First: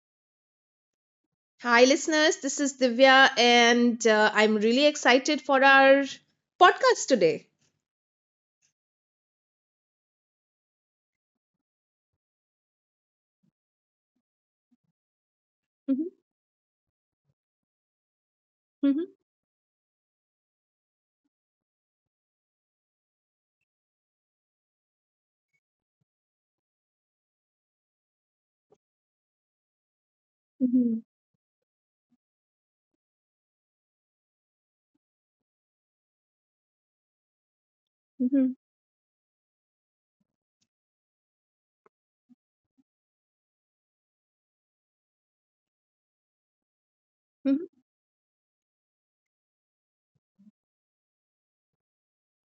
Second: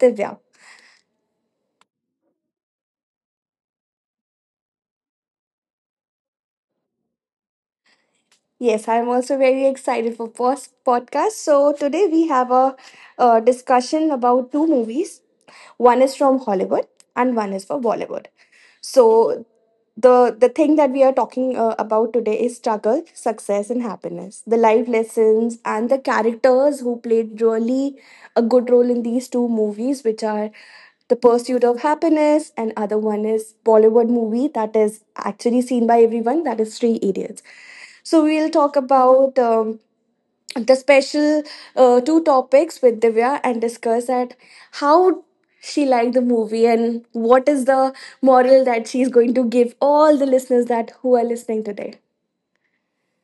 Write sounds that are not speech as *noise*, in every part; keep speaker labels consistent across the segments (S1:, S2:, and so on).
S1: Divya.
S2: Hi, listeners. This is Divya, and I'm really excited for our podcast today.
S1: Yes, I'm also very excited for first podcast. So today we have a discussion about two movies. One
S2: Mhm,
S1: is from Hollywood and one is for Bollywood.
S2: mhm,
S1: So the thing that we are talking about today is struggle, success and happiness, the life lessons and the characters who played really a good role in these two movies, which are the
S2: mhm,
S1: Pursuit of Happiness, and other one is Bollywood movie that is actually seen by everyone, that is Three Idiots. So we'll talk
S2: mhm,
S1: about the special two topics with Divya and discuss at how she liked the movie and what is the
S2: mhm.
S1: moral that she's going to give all the listeners that who are listening today.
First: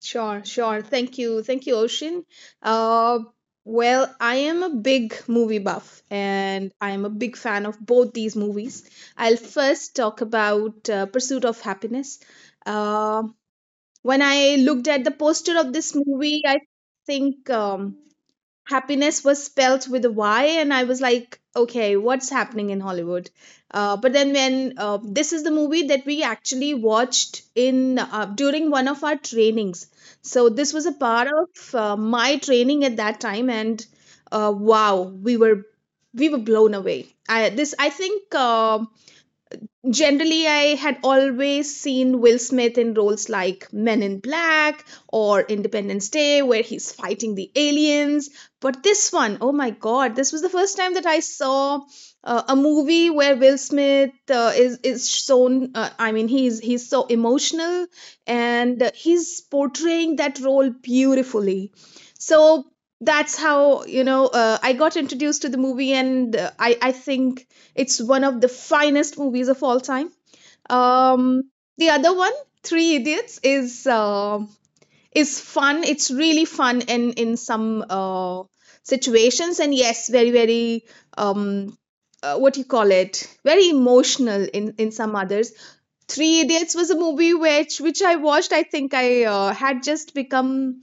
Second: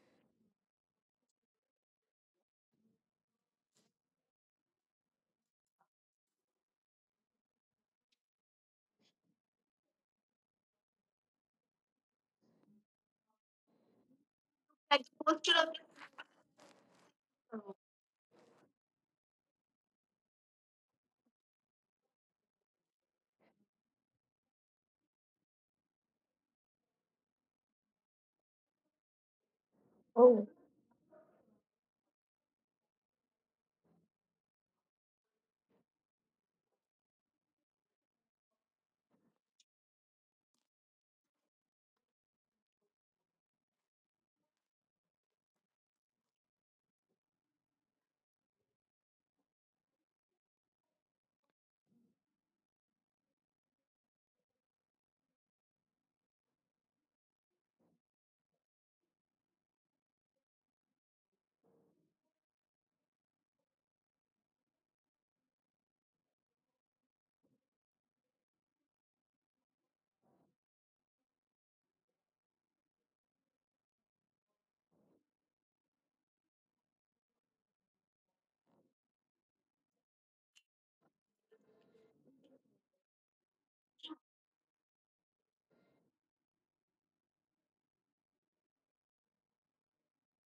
S2: Sure, sure. Thank you. Thank you, Ocean. Uh, well, I am a big movie buff, and I am a big fan of both these movies. I'll first talk about Pursuit of Happiness. Uh, when I looked at the poster of this movie, I think. Happiness was spelt with a Y, and I was like, okay, what's happening in Hollywood? But then when this is the movie that we actually watched in during one of our trainings, so this
S1: Oh,
S2: was a part of my training at that time, and wow, we were blown away. I this I think. Generally, I had always seen Will Smith in roles like Men in Black or Independence Day where he's fighting the aliens. But this one, oh my god, this was the first time that I saw a movie where Will Smith is shown, I mean, he's so emotional and he's portraying that role beautifully. So that's how, I got introduced to the movie, and I think it's one of the finest movies of all time. Um, the other one, Three Idiots, is fun. It's really fun in some situations, and yes, very um, what you call it? Very emotional in some others. Three Idiots was a movie which I watched. I think I had just become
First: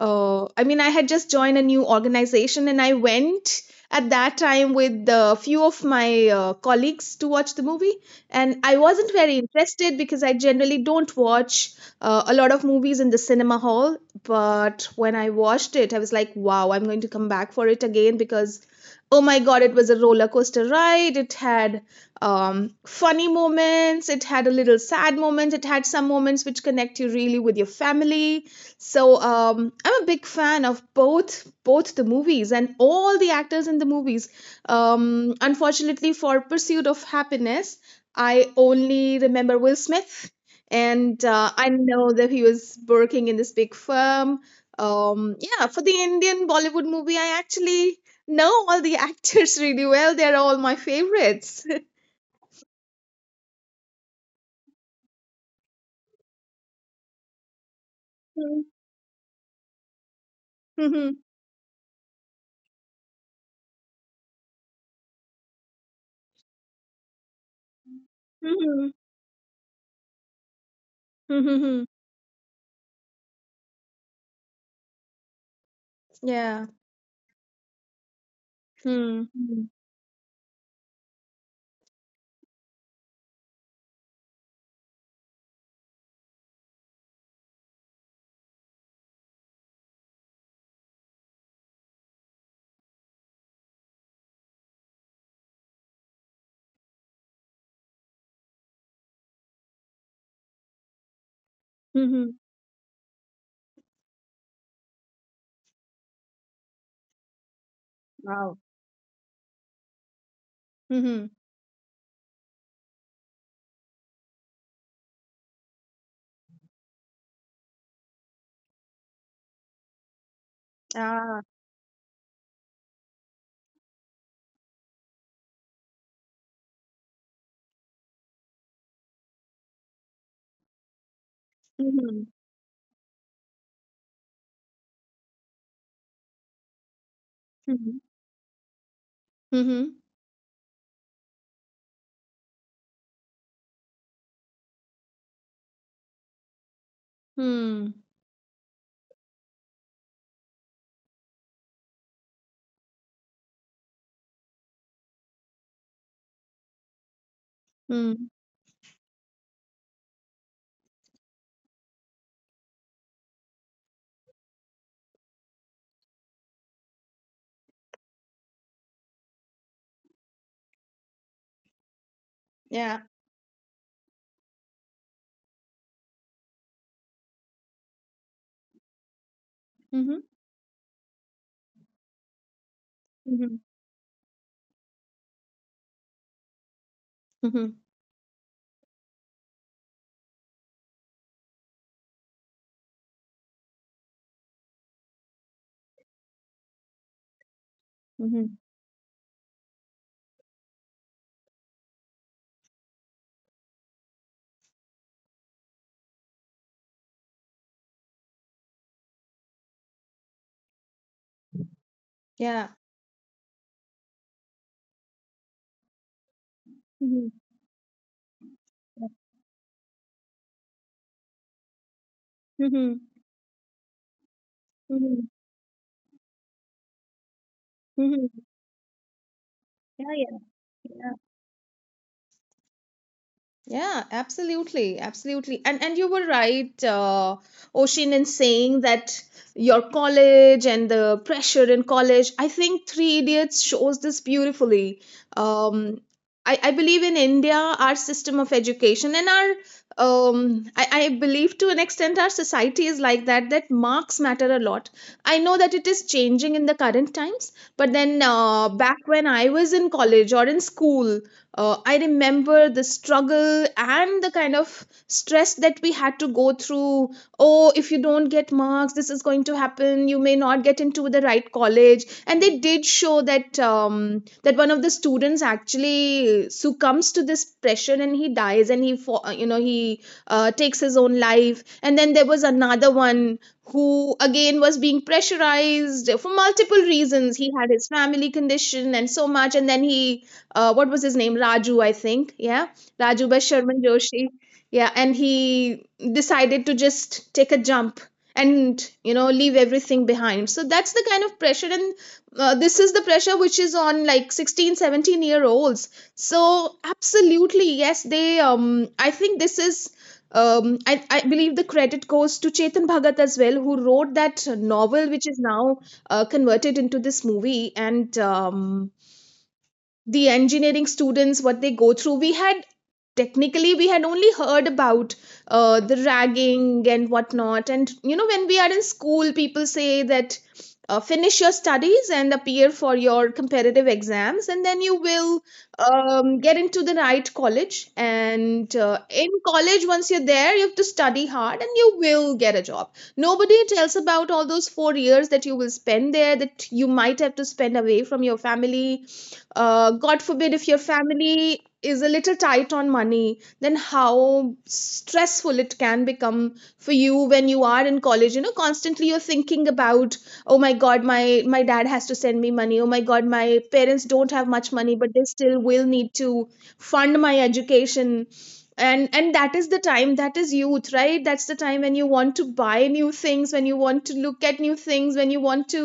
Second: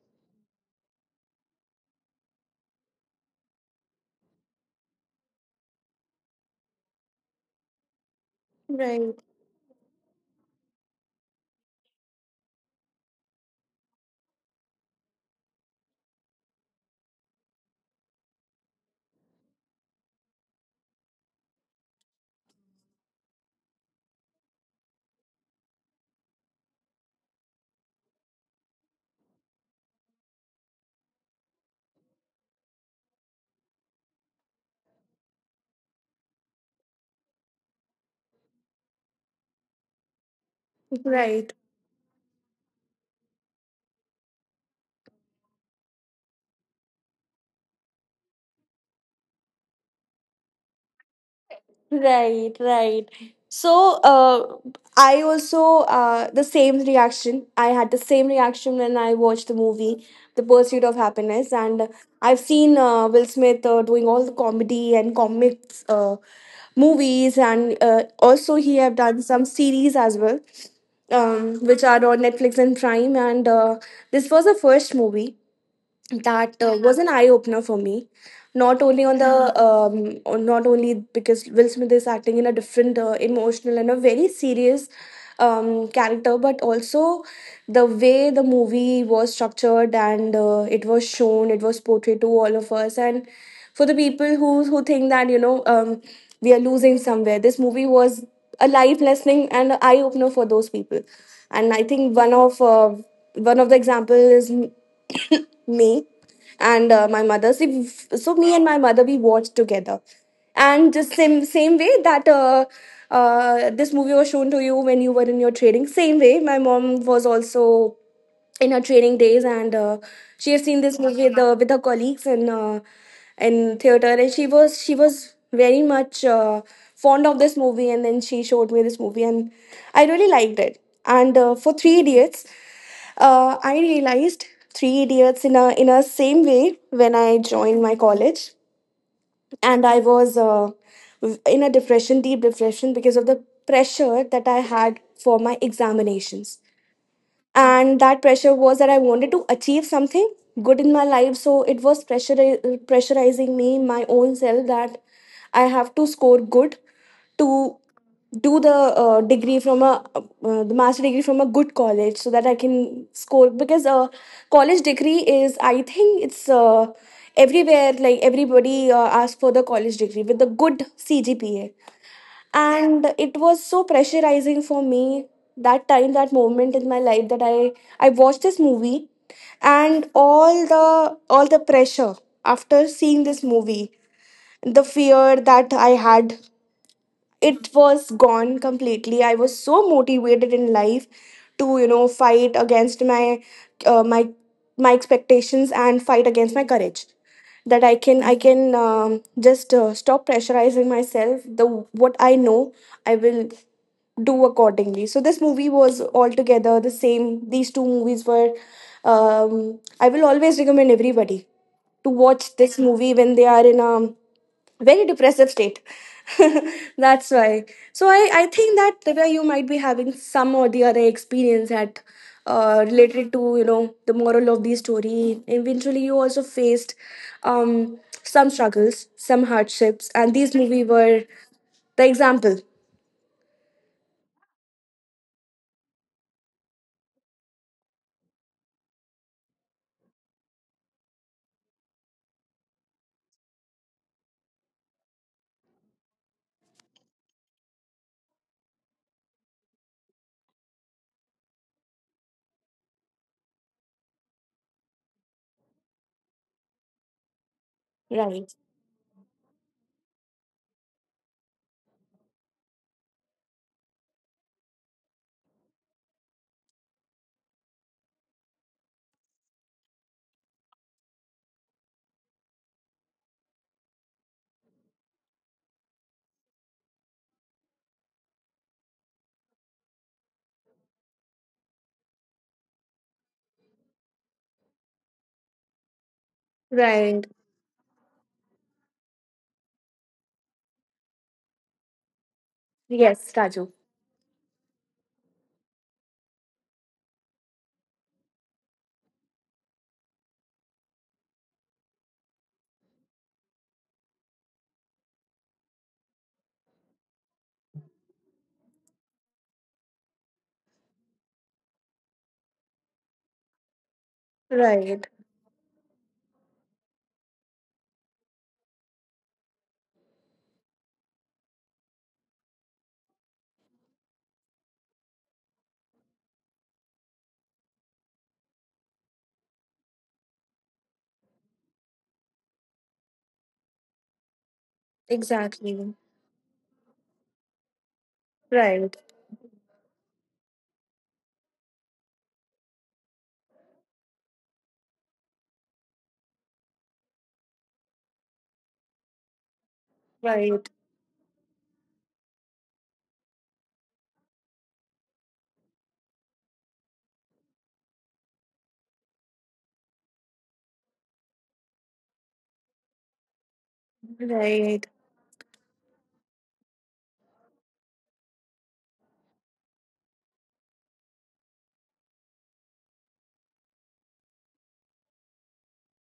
S2: I mean, I had just joined a new organization and I went at that time with a few of my colleagues to watch the movie. And I
S1: right,
S2: wasn't very interested because I generally don't watch a lot of movies in the cinema hall. But when I watched it, I was like, wow, I'm going to come back for it again. Because. Oh my god, it was a roller coaster ride. It had funny moments, it had a little sad moments, it had some moments which connect you really with your family. I'm a big fan of both the movies and all the actors in the movies. Unfortunately, for Pursuit of Happiness, I only remember Will Smith, and
S1: right.
S2: I know that he was working in this big firm. Yeah, for the Indian Bollywood movie, I actually know all the *laughs* actors really well. They're all my favorites. *laughs*
S1: Right, right. So, I also the same reaction. I had the same reaction when I watched the movie, The Pursuit of
S2: Mhm,
S1: Happiness, and I've seen Will Smith doing all the comedy and comics movies, and
S2: mhm,
S1: also he
S2: mhm,
S1: have done some series as well,
S2: mhm,
S1: which
S2: mhm.
S1: are on Netflix and Prime. And This was the first movie that
S2: yeah
S1: was an eye opener for me. Not only on
S2: Hmm,
S1: the
S2: mhm,
S1: on- Not only because Will Smith is acting in a different emotional and a very serious character, but also the way the movie was structured and it was shown, it was portrayed to all of us. And for the people who think that we are losing somewhere, this movie was a life lesson and an eye opener for those people. And I think
S2: mhm.
S1: one of the example is *coughs* me and my mother. So, if- so me
S2: wow
S1: and my mother, we watched together, and the
S2: Mhm.
S1: same way that this movie was shown to you when you were in your training. Same way, my mom was also in her training days, and she had seen this movie
S2: Ah.
S1: with her colleagues in theater, and she was very much fond of this movie, and then she showed me this movie, and I really liked it. And for Three
S2: Mhm.
S1: Idiots, I realized Three Idiots in a same way when I joined my
S2: Mhm.
S1: college, and I
S2: Mhm.
S1: was in a depression, deep depression, because of the pressure that I had for my examinations,
S2: Mm.
S1: and that pressure was that I wanted to achieve something good in my life. So it was pressure pressurizing me, my own self, that I have to score good to
S2: Mm.
S1: do the degree from a the master degree from a good college so that I can score, because a college degree is, I think it's everywhere, like everybody asks for the college degree with the good CGPA,
S2: Yeah.
S1: and it was so pressurizing for me that time, that moment in my life, that I watched this movie, and
S2: Mhm.
S1: all the pressure after seeing this
S2: Mhm.
S1: movie, the fear that I had, it
S2: Mhm.
S1: was gone completely. I was so motivated in life to, you know, fight against my uh, my my expectations and fight against my courage, that I can,
S2: Mhm.
S1: just stop pressurizing myself. The what I know I will do accordingly. So this movie was altogether the same. These two movies were. I will always recommend everybody to watch this
S2: Yeah.
S1: movie when they are in a very depressive state. *laughs* That's
S2: Mhm.
S1: why. So I think that
S2: Yeah.
S1: Divya, you might be having some or the other experience at
S2: Mhm.
S1: related to, you know, the moral of the
S2: Mhm.
S1: story. Eventually, you also faced some
S2: Mhm.
S1: struggles, some hardships,
S2: Yeah,
S1: and these movies
S2: yeah.
S1: were the example.
S2: Yeah, absolutely, absolutely. And you were right, Oshin, in saying that your college and the pressure in college. I think Three Idiots shows this beautifully. Um, I believe in India, our system of education and our I believe, to an extent, our society is like that, that marks matter a lot. I know that it is changing in the current times, but then
S1: Right.
S2: back when I was in college or in school, I remember the struggle and the kind of stress that we had to go through. Oh, if you don't get marks, this is going to happen. You may not get into the right college. And they did show that one of the students actually succumbs to this pressure and he dies, and you know, he takes his own life. And then there was another one who again was being pressurized for multiple
S1: Right.
S2: reasons. He had his family condition and so much, and then he what was his name? Raju, I think. Yeah.
S1: Yes,
S2: Raju
S1: Raju.
S2: by Sharman Joshi. Yeah. And he decided to just take a jump and, you know, leave everything behind. So that's the kind of pressure. And this is the pressure which is on like 16, 17-year olds. So absolutely, yes, I think this is. I believe the credit goes to Chetan Bhagat as well, who wrote that
S1: Right.
S2: novel, which is now converted into this movie. And the engineering students, what they go through, we had technically, we had only heard about the ragging and whatnot. And you know, when we are in school, people say that finish your studies and appear for your competitive exams, and then you will
S1: Exactly.
S2: get into the right college.
S1: Right.
S2: And in college, once you're there, you have to study hard and you will get a job. Nobody tells about all those 4 years that you will spend there, that you might have to spend away from your family. God
S1: Right.
S2: forbid if your family is a little tight on money, then how stressful it can become for you when you are in college. You know, constantly you're thinking about, oh my god, my dad has to send me money, oh my god, my parents don't have
S1: Right.
S2: much money but they still will need to fund my education. And that is the time, that is youth, right? That's the time when you want to buy new things, when you want to look at new things, when you want to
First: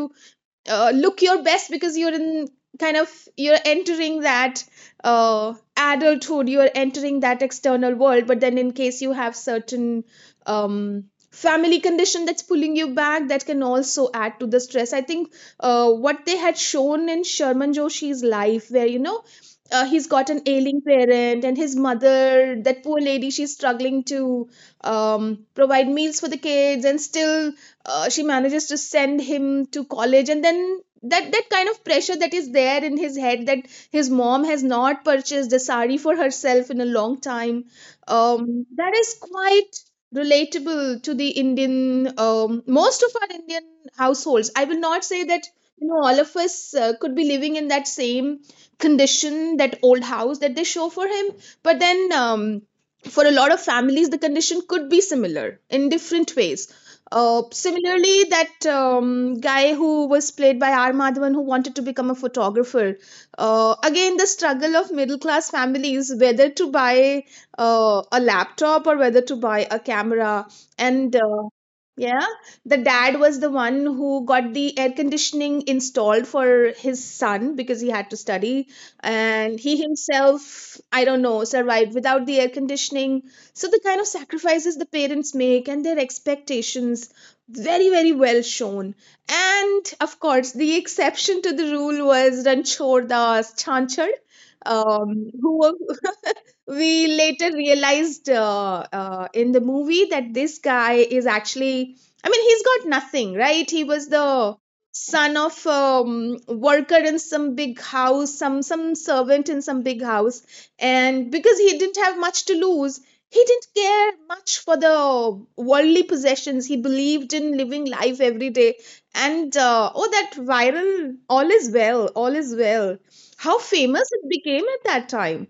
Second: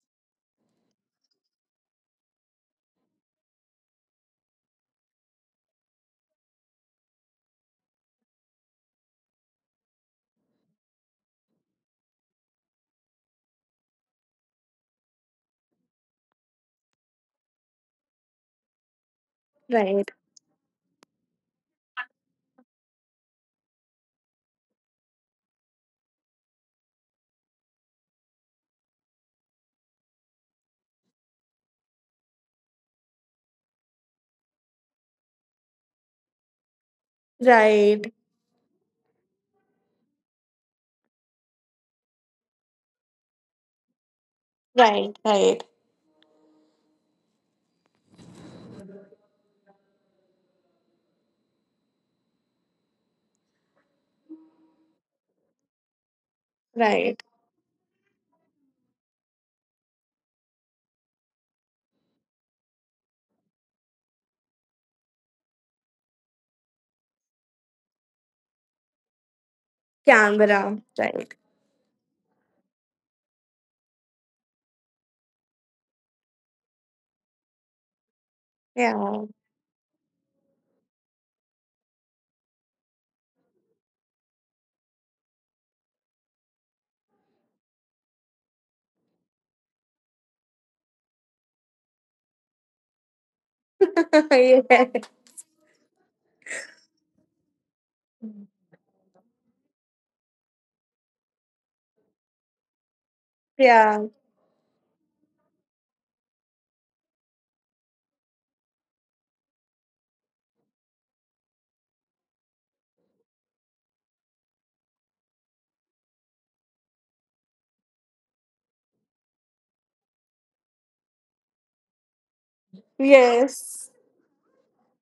S2: look your best because you're in kind of, you're entering that adulthood, you're entering that external world. But then, in case you have certain um, family condition that's pulling you back, that can also add to the stress. I think what they had shown in Sherman Joshi's life, where, you know, he's
S1: Right.
S2: got an ailing parent, and his mother, that poor lady, she's struggling to provide meals for the kids, and still she manages to send him to college. And then that kind of pressure that is there in his head, that his mom has not purchased a sari for herself in a long time.
S1: Right.
S2: That is quite relatable to the Indian, most of our Indian households. I will not say that,
S1: Right.
S2: you know,
S1: Right.
S2: all of us could be living in that same condition, that old house that they show for him, but then for a lot of families the condition could be similar in different ways.
S1: Right.
S2: Similarly, that guy who was played by R. Madhavan, who wanted to become a photographer. Again, the struggle of middle class families, whether to buy a laptop or whether to buy a camera. And
S1: Canberra. Right.
S2: yeah, the dad was the one who got the air conditioning installed for his son because he had to study. And
S1: Yeah.
S2: he himself, I don't know, survived without the air conditioning. So the kind of sacrifices the parents make and their expectations, very very well shown. And of course, the exception to the rule was Ranchor Das Chanchad,
S1: *laughs* yeah.
S2: who we later realized in the movie that this guy is actually, I mean, he's got nothing, right? He was
S1: Yeah.
S2: the son of worker in some big house, some servant in some big house. And because he didn't have much to lose, he didn't care much for the worldly possessions. He believed in living life every day. And oh, that viral "all is well, all is well," how famous it
S1: Yes.
S2: became at that time.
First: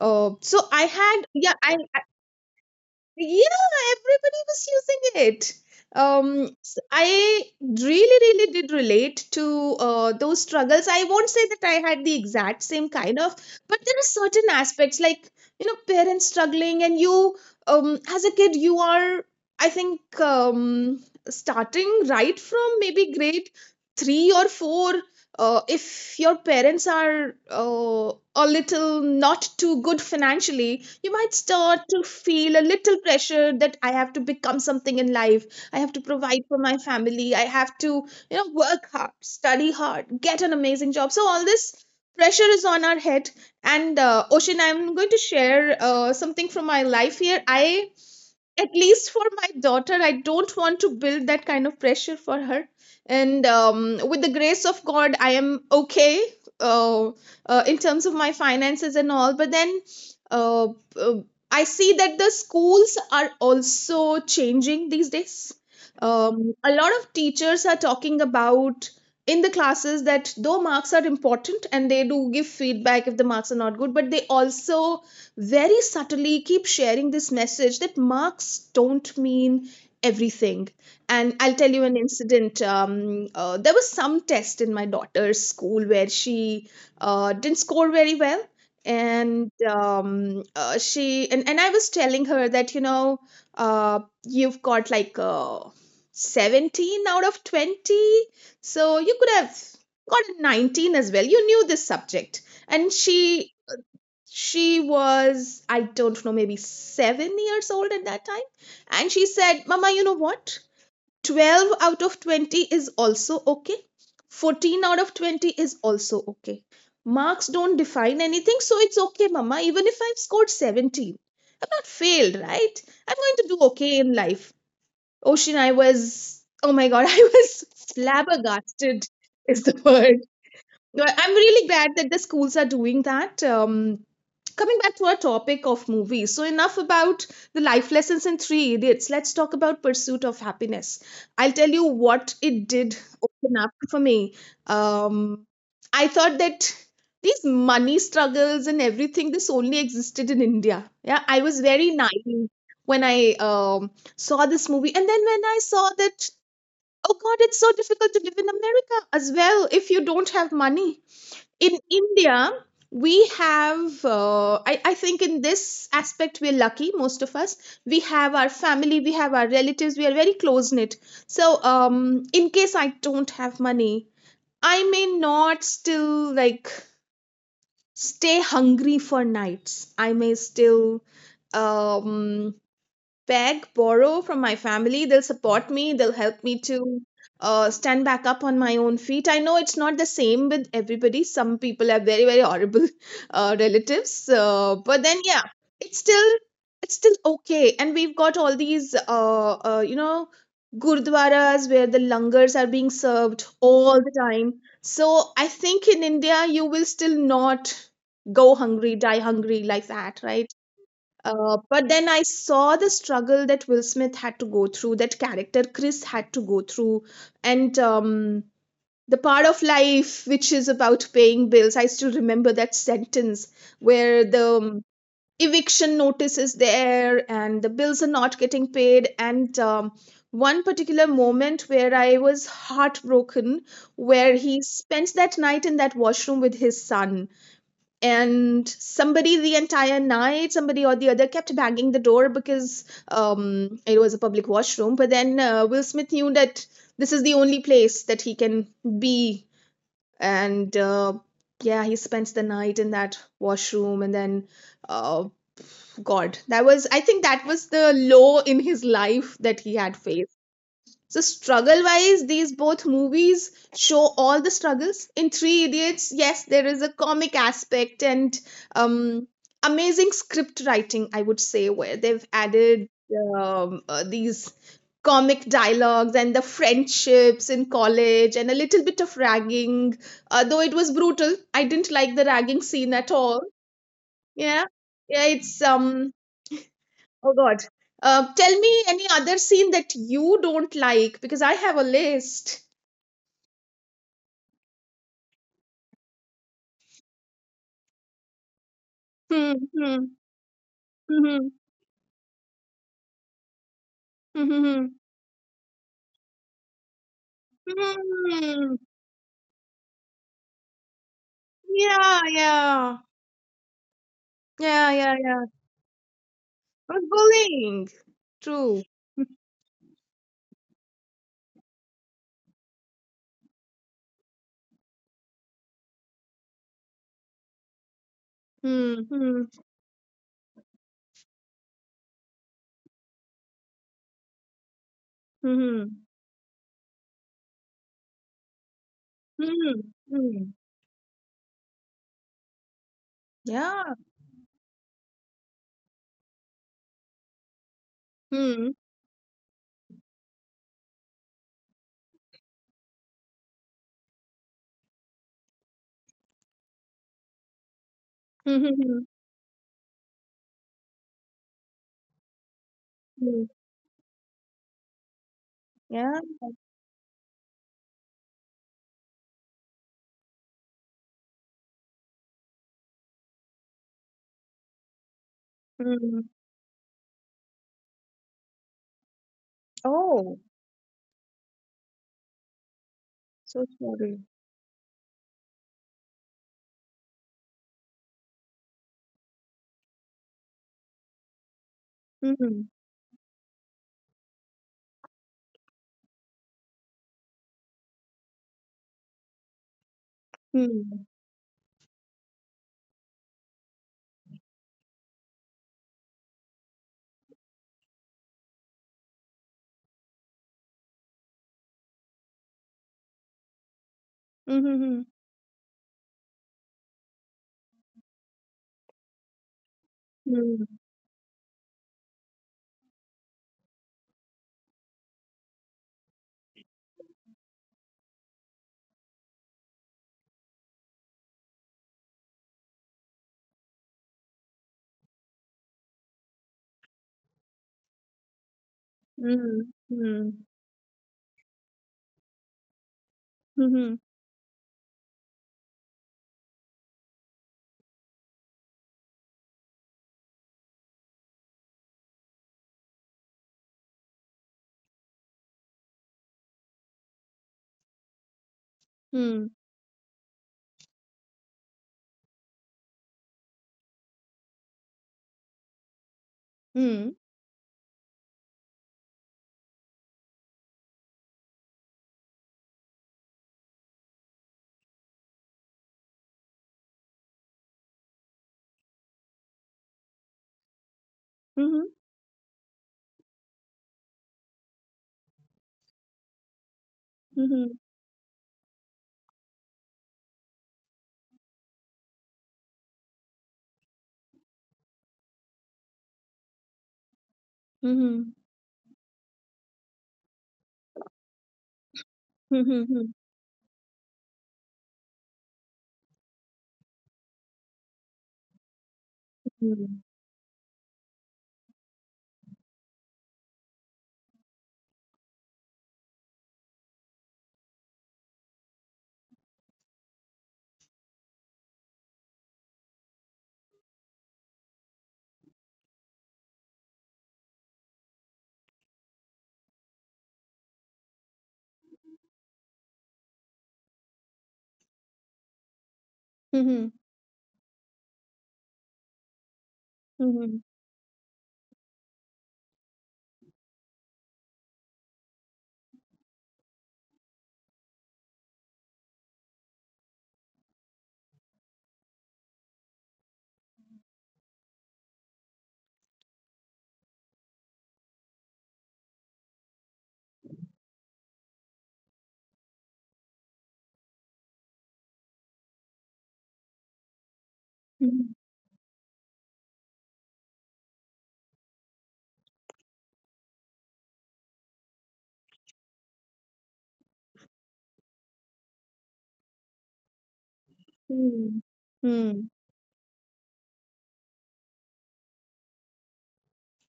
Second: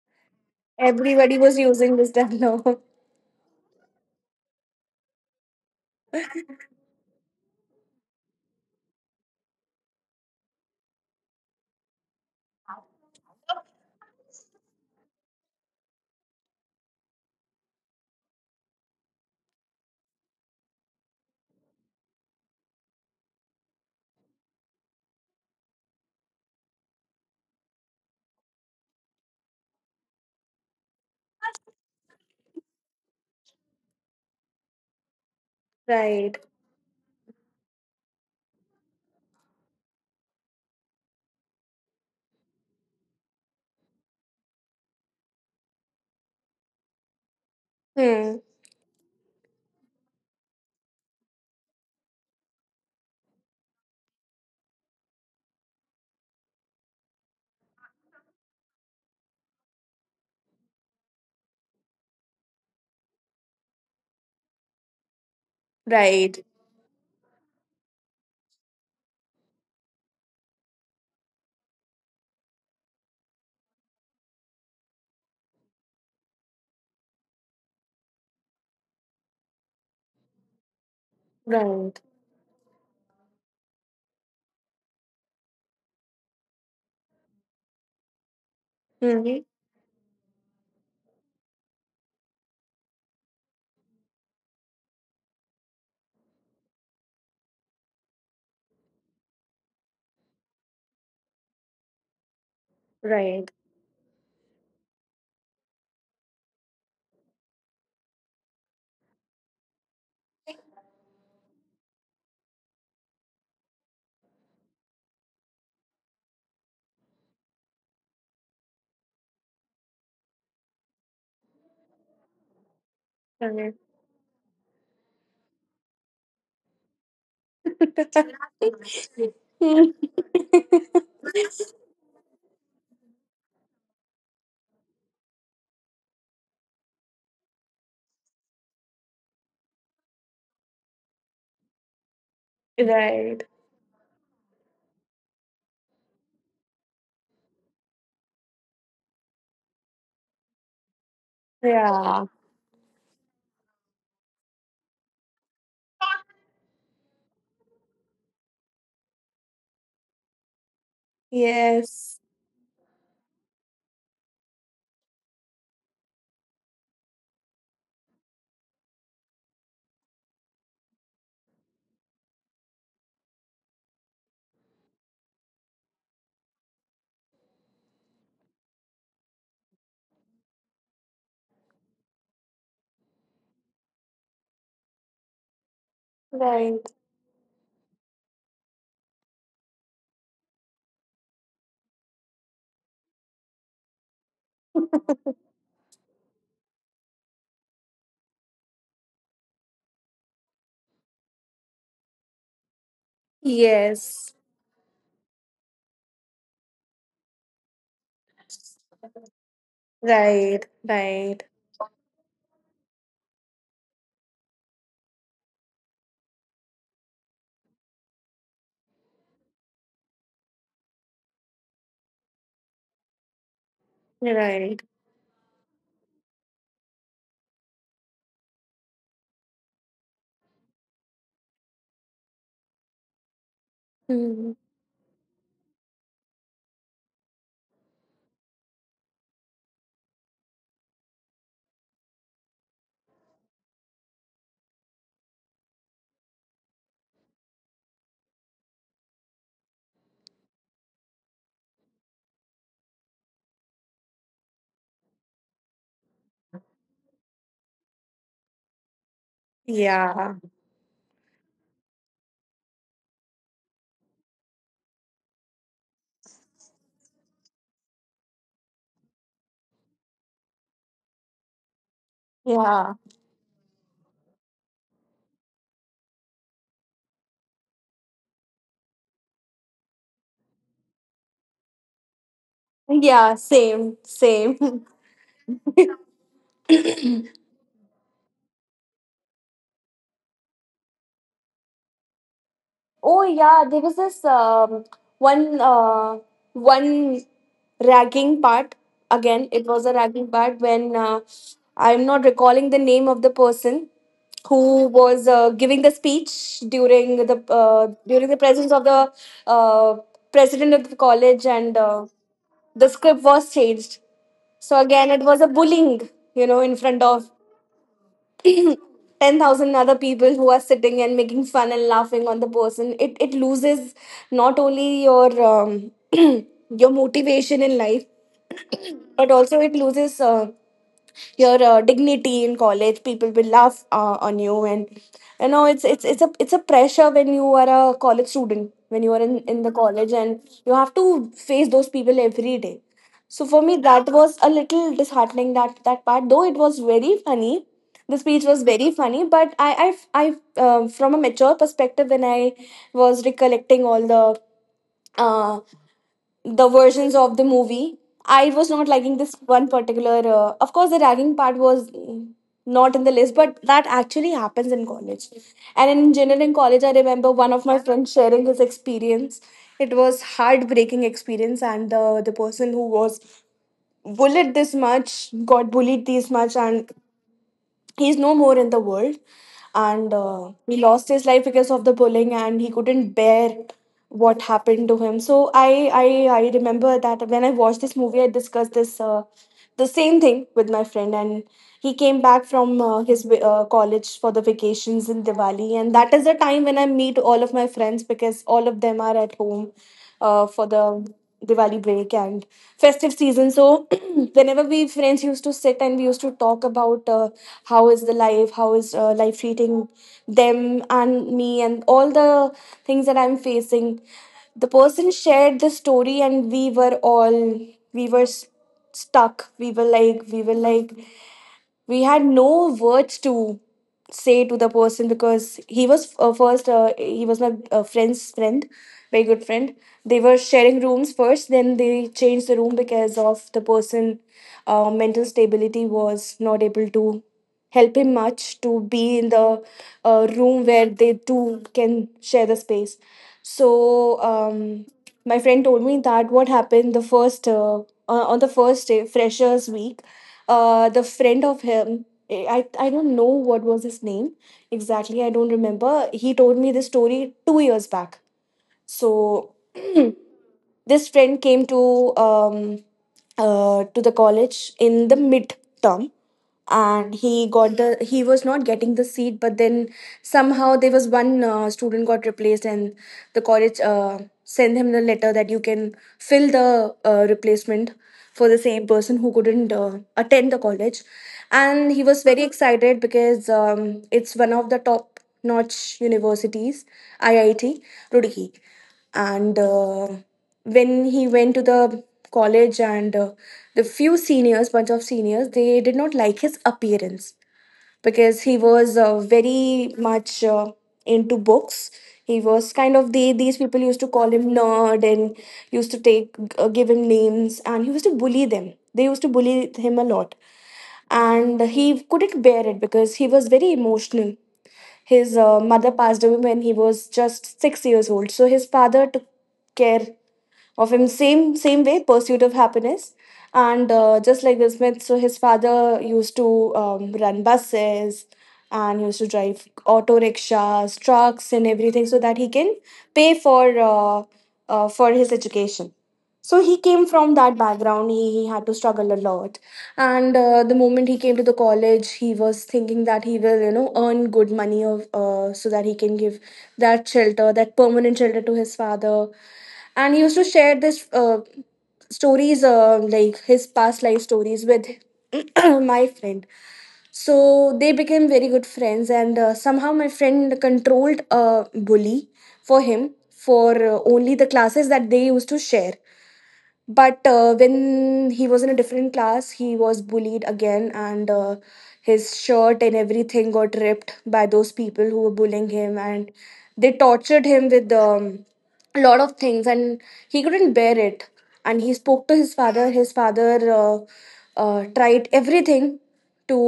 S2: So I had,
S1: Everybody
S2: yeah,
S1: was using
S2: I
S1: this dialogue. *laughs*
S2: yeah, everybody was using it. I really, really did relate to those struggles. I won't say that I had the exact same kind of, but there are certain aspects like, you know, parents struggling, and you, as a kid, you are, I think, um, starting right from maybe grade three or four, if your parents are a little not too good financially, you might start to feel a little pressure that I have to become something in life. I have to
S1: Right.
S2: provide for my family. I have to, you know, work hard, study hard, get an amazing job. So all this pressure is on our head. And Ocean, I'm going to share something from my life here. I,
S1: Hmm.
S2: at least for my daughter, I don't want to build that kind of pressure for her. And with the grace of god, I am okay, uh, in terms of my finances and all. But then uh, uh, I see that the schools are also changing these days.
S1: Right.
S2: A lot of teachers are talking about in the classes that though marks are important, and they do give feedback if the marks are not good, but they also very subtly keep sharing this message that marks don't mean everything. And I'll tell you an
S1: Right.
S2: incident. There was some test in my daughter's school where she didn't score very well.
S1: Hmm.
S2: And I was telling her that uh, you've got like 17 out of 20, so you could have got a 19 as well. You knew this subject, and
S1: Right.
S2: she was, I don't know, maybe 7 years old at that time, and she said, "Mama, you know what? 12 out of 20 is also okay, 14 out of 20 is also okay. Marks don't define anything, so it's okay, mama, even if I've scored 17, I've not failed, right? I'm going to do
S1: Right. *laughs*
S2: okay in life." Ocean, I was, oh my god, *laughs* I was flabbergasted is the
S1: Hmm.
S2: word. No,
S1: *laughs*
S2: I'm really glad that the schools are doing that. Coming back to our topic of movies, so enough about the life lessons in Three Idiots, let's talk about Pursuit of Happiness. I'll tell you what it did
S1: right.
S2: open up for me. um, I thought that these money struggles and everything, this only existed in India. Yeah, I was very
S1: Yeah.
S2: naive when I um, saw this movie, and then when I saw that, oh god, it's so difficult to live in America as well if you don't have money. In
S1: Yes.
S2: India, we have, I think in this aspect, we're lucky, most of us. We have our family, we have our relatives, we are very close knit. So, in case I don't have money, I may not still like stay hungry for nights. I may still um beg, borrow from my family. They'll support me. They'll help me
S1: Right.
S2: to stand back up on my own feet. I know it's not the same with everybody. Some people are very, very horrible *laughs* relatives. But then, yeah, it's still, it's still okay. And we've got all these, gurdwaras where the langars are being served all the
S1: Yes.
S2: time. So I think in India, you will still not go hungry, die hungry like that, right?
S1: Right, right,
S2: But then I saw the struggle that Will Smith had to go through, that character Chris had to go through, and the part of life which is about paying bills. I still remember that sentence where the
S1: right.
S2: eviction notice is there and the bills are not getting paid. And one particular moment where I was heartbroken, where
S1: Hmm.
S2: he spent that night in that washroom with his son, and somebody, the entire night, somebody or the other kept banging the door because it was a public washroom, but then Will Smith knew that this is the only place that he can be. And yeah, he spends the night in that washroom, and then uh, god, that was, I think that was the low in his life that he had faced.
S1: Yeah,
S2: So struggle wise, these both movies show all the struggles. In Three Idiots, yes, there is a comic aspect and um, amazing script writing, I would say, where they've added
S1: yeah,
S2: these comic dialogues and the friendships in college and a little bit of ragging. Though it was brutal, I didn't like the ragging scene at
S1: yeah.
S2: all.
S1: Same,
S2: Yeah,
S1: same.
S2: yeah, it's
S1: *laughs*
S2: um oh god. Tell me any other scene that you don't like because I have a list.
S1: Oh yeah, there was this one uh, one ragging part. Again,
S2: Hmm.
S1: it was a
S2: Hmm.
S1: ragging part when,
S2: Hmm.
S1: I'm not recalling the name of the person
S2: Hmm.
S1: who
S2: Hmm.
S1: was giving the speech
S2: Hmm.
S1: during the
S2: Hmm.
S1: presence
S2: Hmm.
S1: of the uh, president of the college. And
S2: Yeah.
S1: the
S2: Yeah.
S1: script was changed. So
S2: Yeah.
S1: again,
S2: Yeah.
S1: it was a
S2: Yeah.
S1: bullying, you know, in front
S2: But
S1: of
S2: bullying. True.
S1: *clears throat* 10,000 other people who are sitting and making fun and laughing on the person. It loses not only your *clears throat* your motivation in life,
S2: Hmm.
S1: *clears throat* but
S2: Hmm.
S1: also it loses your dignity in college. People will laugh on you, and you know, it's it's
S2: Hmm.
S1: it's a it's a pressure when you are a college student, when you are in the
S2: Hmm.
S1: college,
S2: Hmm.
S1: and
S2: Hmm.
S1: you have to face those people every day. So for me,
S2: Yeah.
S1: that was a little disheartening, that that part, though it was very funny, the speech was
S2: Hmm.
S1: very funny, but I from a mature perspective, when I was recollecting all uh, the versions of the movie, I
S2: Hmm.
S1: was
S2: Hmm.
S1: not
S2: Hmm.
S1: liking this one particular. Of course, the ragging part was not in the list,
S2: Hmm.
S1: but that actually happens in college. And in
S2: Yeah.
S1: engineering college, I remember one of my friends sharing his experience. It was heartbreaking experience, and the person who was bullied this much, got bullied
S2: Hmm.
S1: this much, and he's no more in the world, and
S2: Oh.
S1: he lost his life because of the bullying, and he couldn't bear
S2: So sorry.
S1: what happened to him. So I remember that when I watched this movie, I discussed this, the same thing with my friend, and he came back
S2: Hmm.
S1: from his college for the vacations in Diwali, and that is the time when I meet all of my friends, because all of them are at home for
S2: Hmm.
S1: the Diwali break and festive season. So *clears throat* whenever we friends used to sit, and we used to talk about how is the life, how is life treating them and me, and all the things that I'm facing.
S2: Hmm.
S1: The
S2: Hmm.
S1: person shared the story and we were all we were s- stuck. We were like we were
S2: Hmm.
S1: like we had no words to say to the person, because he was first he was my friend's friend, very good friend. They were sharing rooms first, then they changed the room because of the person mental stability was not able to help him much to be in the
S2: Hmm. Hmm.
S1: room where they two can share the space.
S2: Hmm. Hmm.
S1: So my friend told me that what happened the first on the first day, freshers week, the friend of him, I don't know what was his name exactly, I don't remember. He told me this story 2 years back.
S2: Hmm.
S1: So *clears throat* this friend came um to the college in the mid term,
S2: Hmm. Hmm.
S1: and he got the, he was not getting the seat, but then somehow there was one student got replaced, and the college sent him the letter that you can fill the replacement for the same person who couldn't attend the college.
S2: Mhm.
S1: And he was very excited because it's one of the top notch universities, IIT
S2: Mhm.
S1: Roorkee. And when he went to the college, and the few seniors bunch of seniors, they did not like his appearance
S2: Mhm.
S1: because he was very much into books. He was
S2: Mhm.
S1: kind
S2: Mhm.
S1: of the, these people used to call him nerd and used to take give him names, and he used to bully them. They used to bully
S2: Mhm.
S1: him a lot, and he couldn't bear it because he was very emotional. His mother passed away when he was just 6 years old, so his father took care of him same same way, Pursuit of Happiness, and just like this Smith. So his father used to run buses and used to drive auto rickshaws, trucks, and everything so that he can pay uh, for his education. So he
S2: Mhm.
S1: came from that background. He had to struggle a lot, and
S2: Mhm.
S1: the moment he came to the college, he was thinking that he will, you know, earn good money of so that he can give that shelter, that permanent shelter, to his father. And he used to share this stories, like his past life stories with *clears throat* my friend. So they became very good friends, and somehow my friend controlled a bully for him for only the classes that they used to share. But
S2: Mhm.
S1: when he was in a different class, he was bullied again, and his shirt and everything got ripped by those people who were bullying him, and they tortured him with a lot of things, and he couldn't bear it.
S2: Mhm.
S1: And he
S2: Mhm.
S1: spoke to his father. His father tried everything to,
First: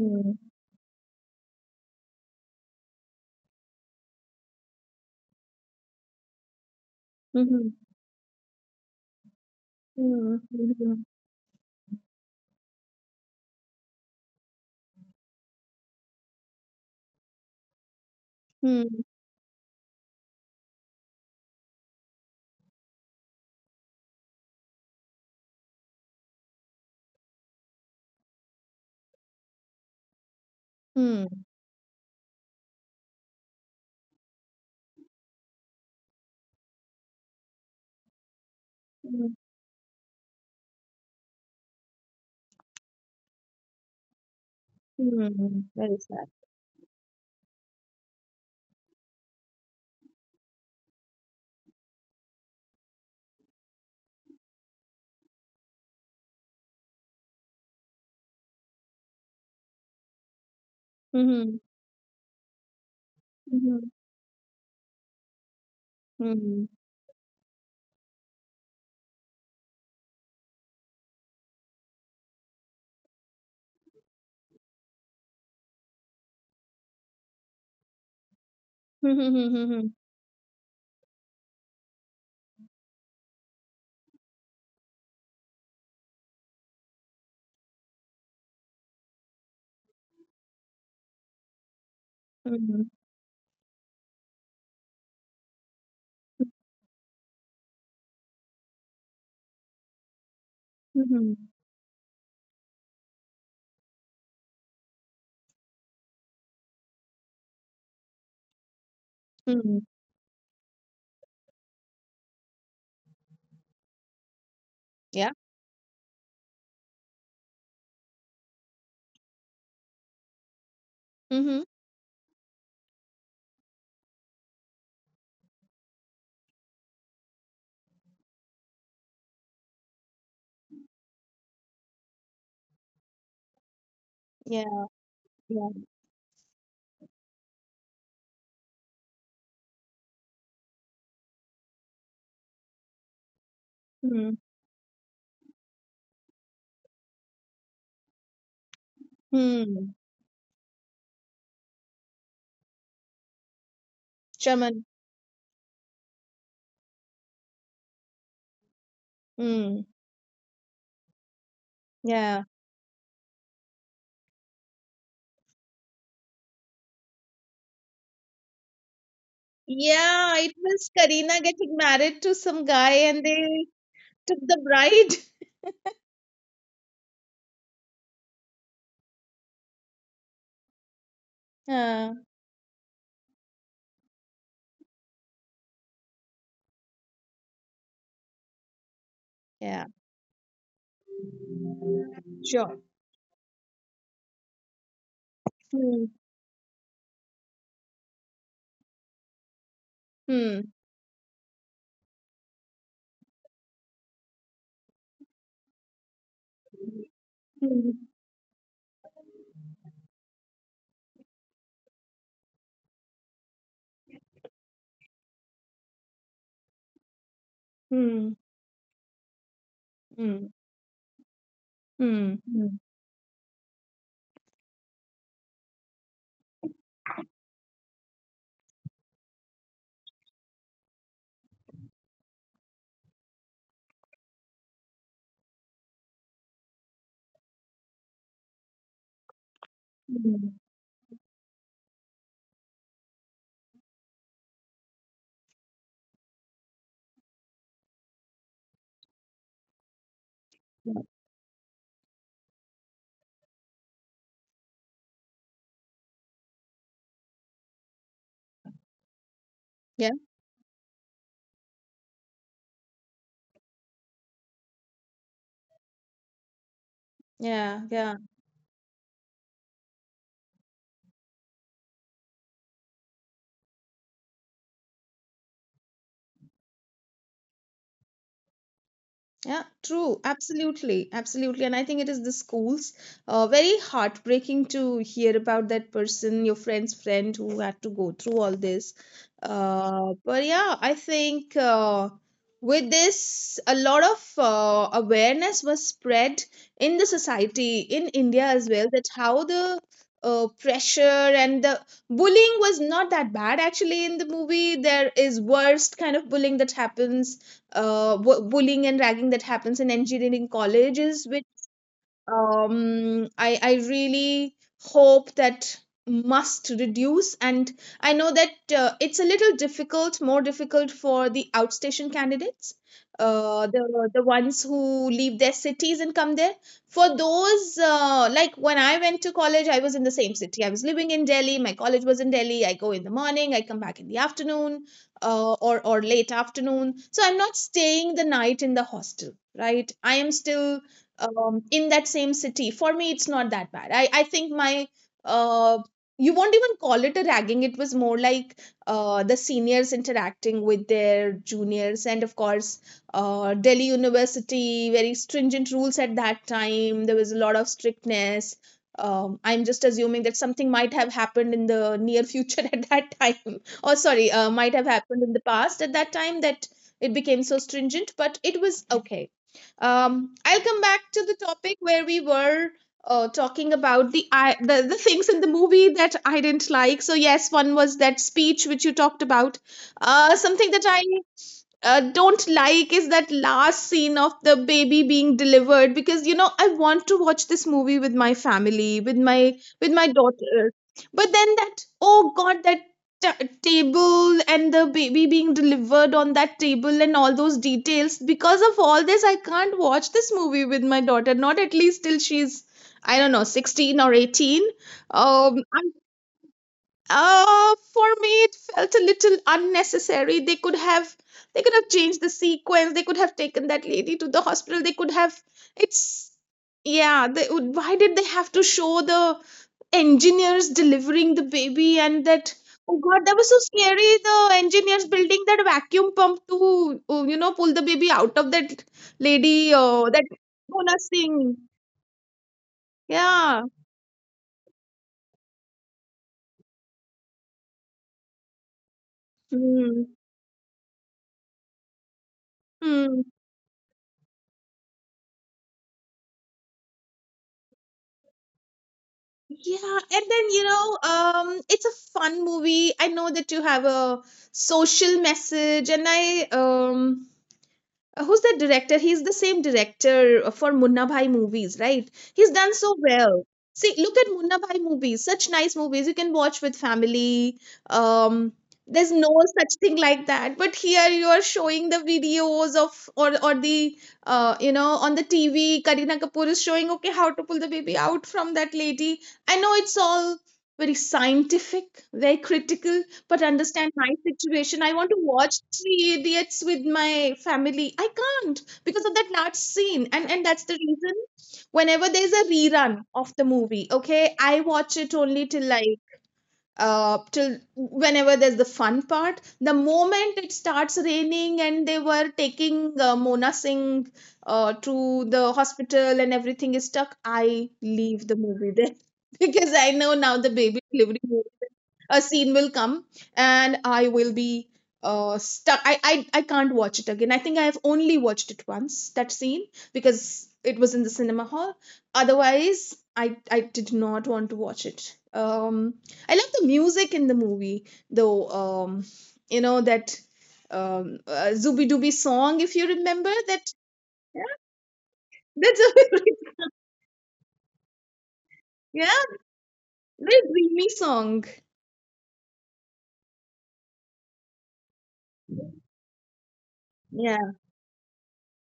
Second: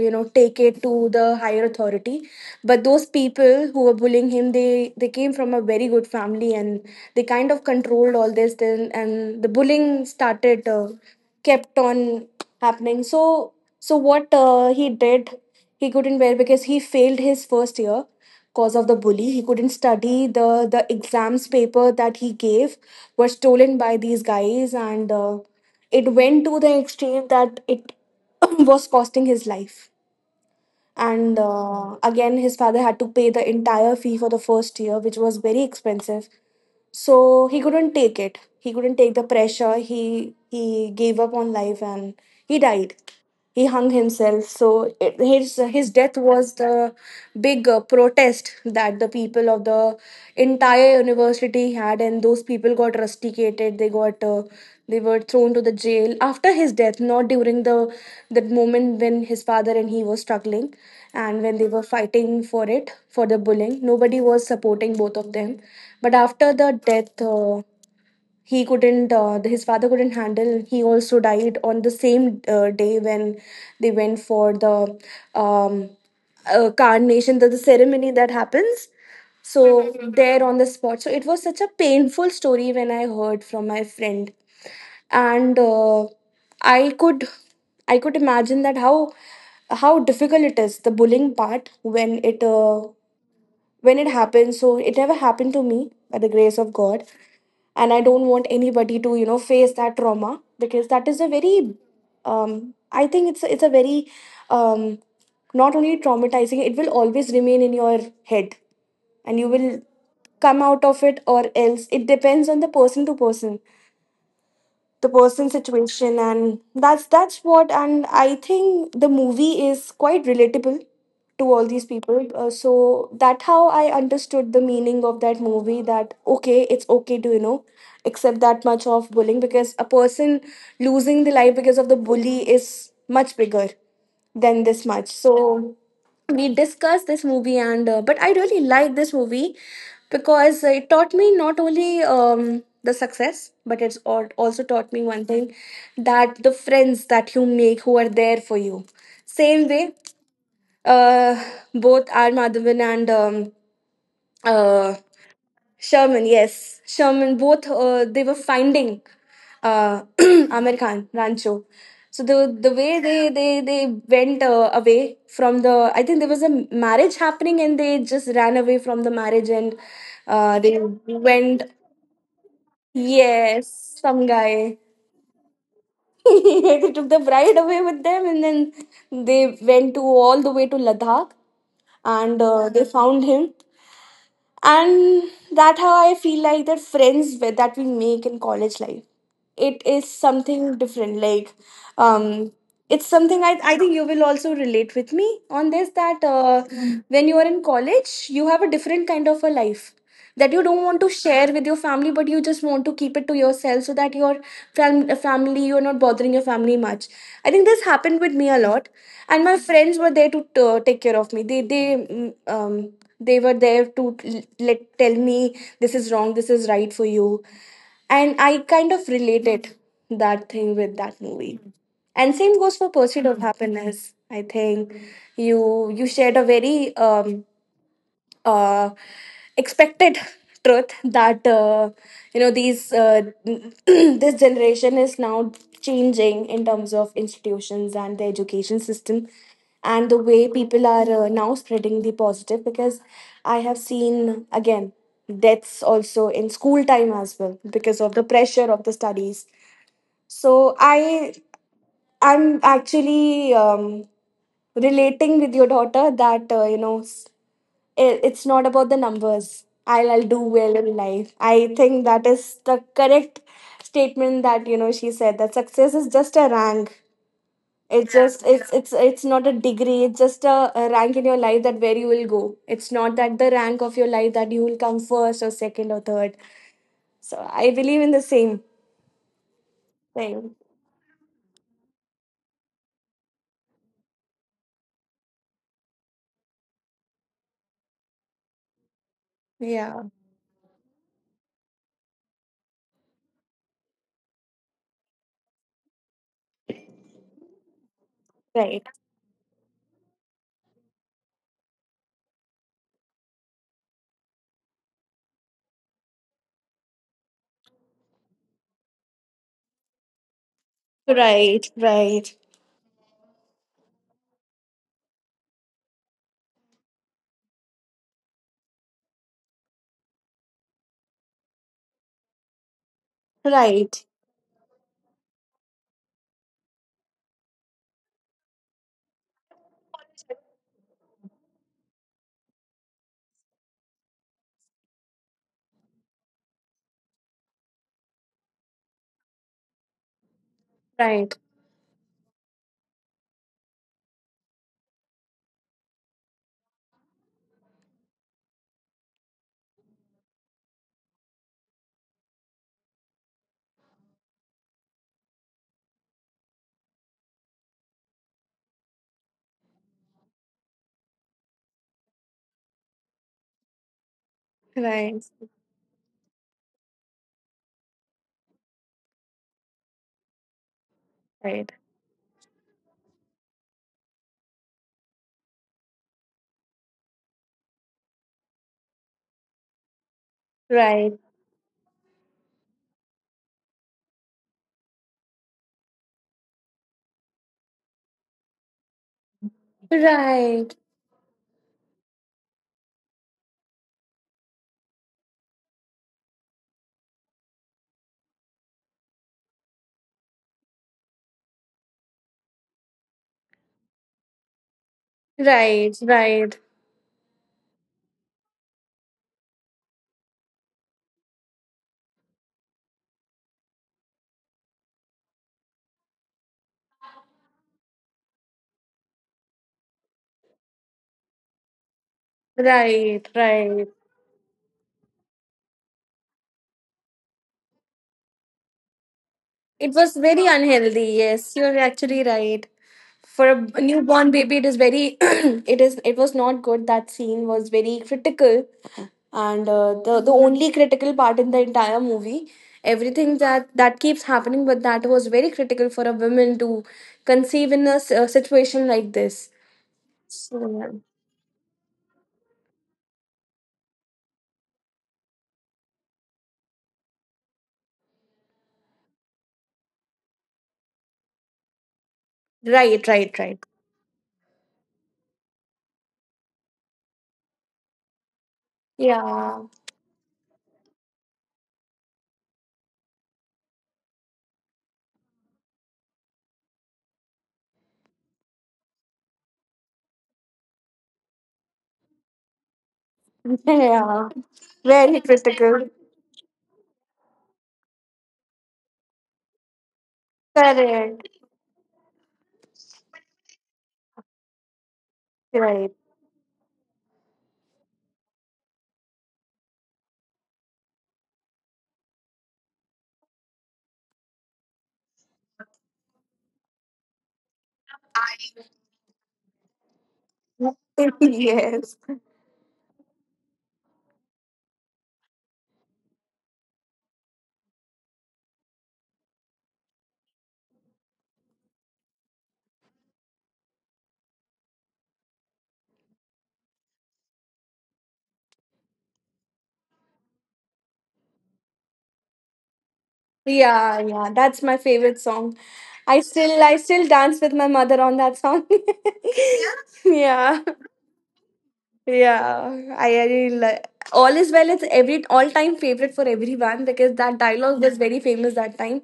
S1: you know,
S2: Mhm.
S1: take it to the higher authority. But those people who were bullying him, they came from a very good family, and they kind of
S2: Mhm.
S1: controlled all this. Then and the bullying started,
S2: Mhm.
S1: kept on happening. So so what he did, he couldn't wear because he failed his first year. Cause of the
S2: Mhm.
S1: bully, he couldn't study. The exams paper that he gave were stolen by these guys, and it went to the extreme that it *laughs* *clears throat* was costing his life. And again, his father had to pay the entire fee for the first year, which was very expensive. So he couldn't take it. He couldn't take the
S2: Mhm.
S1: pressure. He gave up on life, and he died. He hung himself. So it,
S2: Mhm. Mhm.
S1: his
S2: Very
S1: death
S2: sad.
S1: was the big protest that the people of the entire university had, and those people got rusticated. They got they were thrown to the jail after his death, not during the that moment when his father and he were struggling and when they were
S2: Mhm.
S1: fighting for it. For the bullying,
S2: Mhm.
S1: nobody was supporting both of them. But after the
S2: Mhm.
S1: death, he couldn't. His father couldn't handle. He also died on the same day when they went for the um, carnation, the ceremony that happens.
S2: Mhm.
S1: So
S2: Mhm.
S1: there on the spot. So it was such a painful story when I heard from my friend, and I could, I could imagine that how difficult it is, the bullying part,
S2: Mhm.
S1: when it happens. So it never happened to me, by the grace of God, and I don't want anybody to, you know, face that trauma, because that is a very
S2: Mhm.
S1: um I think it's a very um not only traumatizing, it will always remain in your head, and you will
S2: Mhm.
S1: come out of it, or else it depends on the person to person, the person's
S2: Yeah.
S1: situation. And that's what. And I think the movie is quite relatable to all these
S2: Mm-hmm.
S1: people, so that how I understood the meaning of that movie, that okay, it's okay to, you know, accept that much of bullying, because a person losing the life because of the bully is much bigger than this much.
S2: Yeah.
S1: So
S2: Yeah.
S1: we discussed this movie, and but I really like this movie because it taught me not only the success, but it's al- also taught me one thing: that the friends that you make, who are there for you, same way,
S2: Mm-hmm.
S1: uh, both R Madhavan and uh,
S2: Shaman.
S1: Sherman, yes. Sherman, both they were finding uh, *clears throat*
S2: Mm.
S1: Amir Khan, Rancho. So the
S2: Yeah.
S1: way they went away from the, I think there was a marriage happening, and they just ran away from the marriage, and they
S2: Yeah. It was
S1: went.
S2: Karina getting married to some guy, and
S1: Yes,
S2: they
S1: some guy.
S2: took the bride. *laughs*
S1: *laughs* They took the bride away with them, and then they went to all the way to Ladakh, and
S2: Yeah.
S1: they found him. And that how I feel like the friends with, that we make in college life, it is
S2: Yeah,
S1: something different, like um it's
S2: sure.
S1: something I think you will also relate with me on this, that
S2: Hmm.
S1: Mm, when you are in college, you have a different kind of a life that you don't want to
S2: Hmm.
S1: share with your family, but you just want to keep it to yourself, so that your family, you're not bothering your family much. I think this happened with
S2: Hmm.
S1: me a lot, and my friends were there to take care of me. They they were there to let tell me this is wrong, this is right for you. And I
S2: Hmm.
S1: kind of related that thing
S2: Hmm.
S1: with that movie, and same goes
S2: Hmm.
S1: for
S2: Hmm.
S1: Pursuit of Happiness. I think you you shared a very uh expected truth that you know, these *clears throat* this generation is now changing in terms of institutions and the education system, and the way people
S2: Hmm.
S1: are now spreading the positive. Because I have seen again deaths also in school time as well, because of the pressure of the studies. So I'm actually relating with your daughter, that you know, it, it's not about the numbers. I'll do
S2: Yeah,
S1: well in life. I think that is the correct statement, that you know, she said that success is just a rank. It's
S2: yeah,
S1: just
S2: yeah.
S1: it's not a degree. It's just a rank in your life, that where you will go. It's not that the rank of your life that you will come first or second or third. So I believe in the same
S2: Yeah, true.
S1: thing.
S2: Absolutely. Absolutely. And I think it is the schools. Very heartbreaking to hear about that person, your friend's friend who had to go through all this.
S1: Yeah.
S2: But yeah, I think with this, a lot of awareness was spread in the society, in India
S1: Right.
S2: as well, that how the pressure and the bullying was not that bad actually in the movie. There is worst kind of bullying that happens, bullying and ragging that happens in engineering college is
S1: Right. Right.
S2: I really hope that must reduce. And I know that it's a little difficult, more difficult for the outstation candidates, uh,
S1: Right.
S2: the the ones who leave their cities and come there. For those, like when I went to college, I was in the same city, I was living in Delhi, my college was in Delhi, I go in the morning, I come back in the afternoon, or late afternoon, so I'm not staying the night in the hostel, right? I am
S1: Right.
S2: still
S1: Right.
S2: in that same city. For me, it's not that bad. I think my, uh, you won't even call it a ragging. It was more like the seniors interacting with their juniors. And of course, Delhi University, very stringent rules at that time. There was a lot of strictness. I'm just assuming that something might have happened in the near future *laughs* at that time. Or, sorry,
S1: Right.
S2: might have happened in the past at that time that it became so stringent, but it was okay. I'll come back
S1: Right.
S2: to the topic where we were talking about the, the things in the movie that I didn't like. So yes, one was that speech which you talked about. Something that I don't like is that last scene of the baby being delivered, because you know I want to watch this movie with my family, with my
S1: Right.
S2: daughter, but then that, oh god, table and the baby being delivered on that table and all those details, because of all this I can't watch this movie with my daughter, not at least till she's, I don't know, 16 or 18.
S1: Right.
S2: I'm
S1: Right.
S2: For me, it felt a little unnecessary. They could have, they could have changed the sequence. They could have taken that lady to the hospital. They could have, it's, yeah. They would- why did they have to show the engineers delivering the baby and that?
S1: Right.
S2: Oh god, that was
S1: Right,
S2: so scary. The engineers building that vacuum pump to, you know, pull the baby out of that
S1: It
S2: lady.
S1: was very
S2: That
S1: unhealthy.
S2: Mona
S1: Yes, you're
S2: Singh.
S1: actually right. For a
S2: Yeah.
S1: newborn baby, it is very. *clears throat* It is. It was not good. That scene was very critical, and the
S2: Hmm.
S1: only critical part in the entire movie. Everything
S2: Hmm.
S1: that that keeps happening, but that was very critical for a woman to conceive in a, a situation like this.
S2: Yeah, and
S1: So,
S2: then, you
S1: yeah.
S2: know, it's a fun movie. I know that you have a social message, and I, who's that director? He's the same director for Munna Bhai movies, right?
S1: Right,
S2: He's done
S1: right,
S2: so
S1: right.
S2: well. See, look at Munna Bhai movies. Such nice movies you can watch with family. Um,
S1: Yeah,
S2: there's no such thing like that. But here you are showing the videos of, or the, you know, on the TV. Karina Kapoor is showing okay how to pull the baby out from that lady. I know it's all very scientific, very critical,
S1: *laughs*
S2: but
S1: yeah.
S2: understand my
S1: Very
S2: situation. I want to
S1: critical.
S2: watch Three Idiots with my family. I can't because of that last scene, and
S1: Correct.
S2: that's the reason. Whenever there's a rerun of the movie, okay, I watch it
S1: Right.
S2: only till like till whenever there's the fun part. The moment it starts raining and they were taking Mona Singh to the hospital and everything is stuck, I leave the movie there *laughs* because I know now the
S1: *laughs*
S2: baby delivery
S1: Yes.
S2: a scene will come and I will be stuck. I can't watch it again. I think I have only watched it once, that scene, because it was in the cinema hall. Otherwise, I did not want to watch it. I love the music in the movie, though, you know, that Zooby Dooby song, if you remember
S1: Yeah,
S2: that. *laughs*
S1: yeah, that's my
S2: Yeah,
S1: favorite song.
S2: that's a
S1: I
S2: *laughs*
S1: still dance with my mother on that song.
S2: yeah,
S1: *laughs* yeah.
S2: very dreamy song.
S1: Yeah. I really all is well, it's every all time favorite for everyone, because that
S2: Yeah,
S1: dialogue was very famous that time,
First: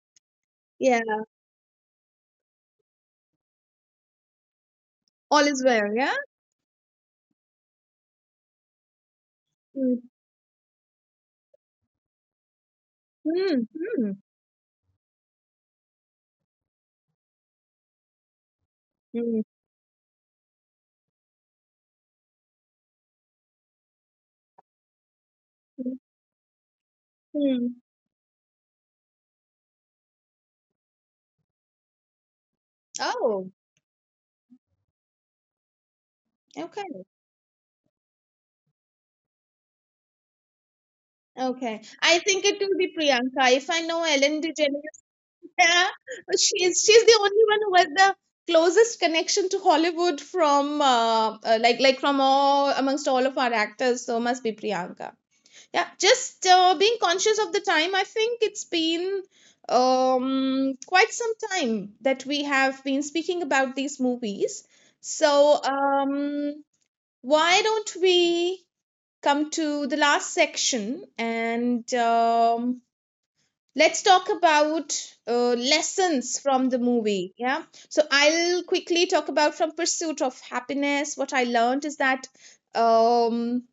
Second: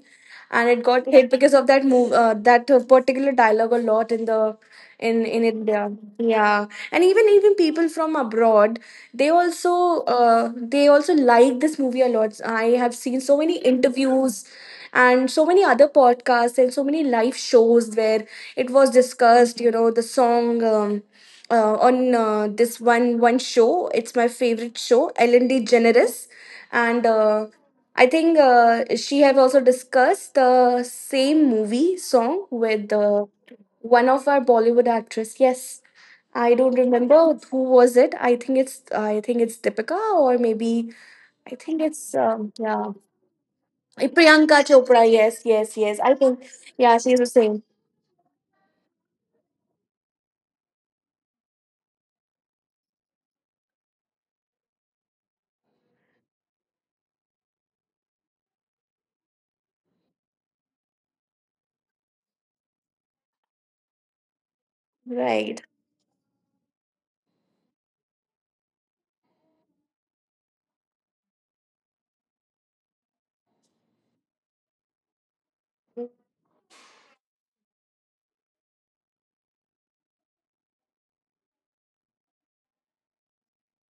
S1: and it
S2: yeah.
S1: got hit because of that move, that particular dialogue, a lot in the
S2: All
S1: in
S2: is well.
S1: India.
S2: Yeah.
S1: Yeah, and even people from abroad, they also
S2: Mm.
S1: they also like this movie a lot. I have seen so many
S2: Mm. Mm.
S1: interviews and so many other podcasts and so many live shows where it was
S2: Mm.
S1: discussed. You know, the song. On this one show, it's my favorite show, Ellen DeGeneres, and
S2: Hmm.
S1: I think she have also discussed the same movie song with
S2: Oh,
S1: one of our Bollywood actress. Yes, I don't
S2: okay,
S1: remember who was it. I think it's Deepika, or maybe I think
S2: okay.
S1: it's
S2: I think it
S1: yeah.
S2: will be Priyanka. If I
S1: Eh,
S2: know Ellen
S1: Priyanka Chopra.
S2: DeGeneres,
S1: Yes,
S2: *laughs*
S1: yes, yes.
S2: yeah,
S1: I think yeah,
S2: she's
S1: she's
S2: she's
S1: the
S2: the only
S1: same.
S2: one who has the closest connection to Hollywood from, like from all, amongst all of our actors. So must be Priyanka. Yeah, just being conscious of the time. I think it's been quite some time that we have been speaking about these movies.
S1: Right,
S2: So why don't we come to the last section, and let's talk about lessons from the movie. Yeah. So I'll quickly talk about from Pursuit of Happiness. What I learned is that um,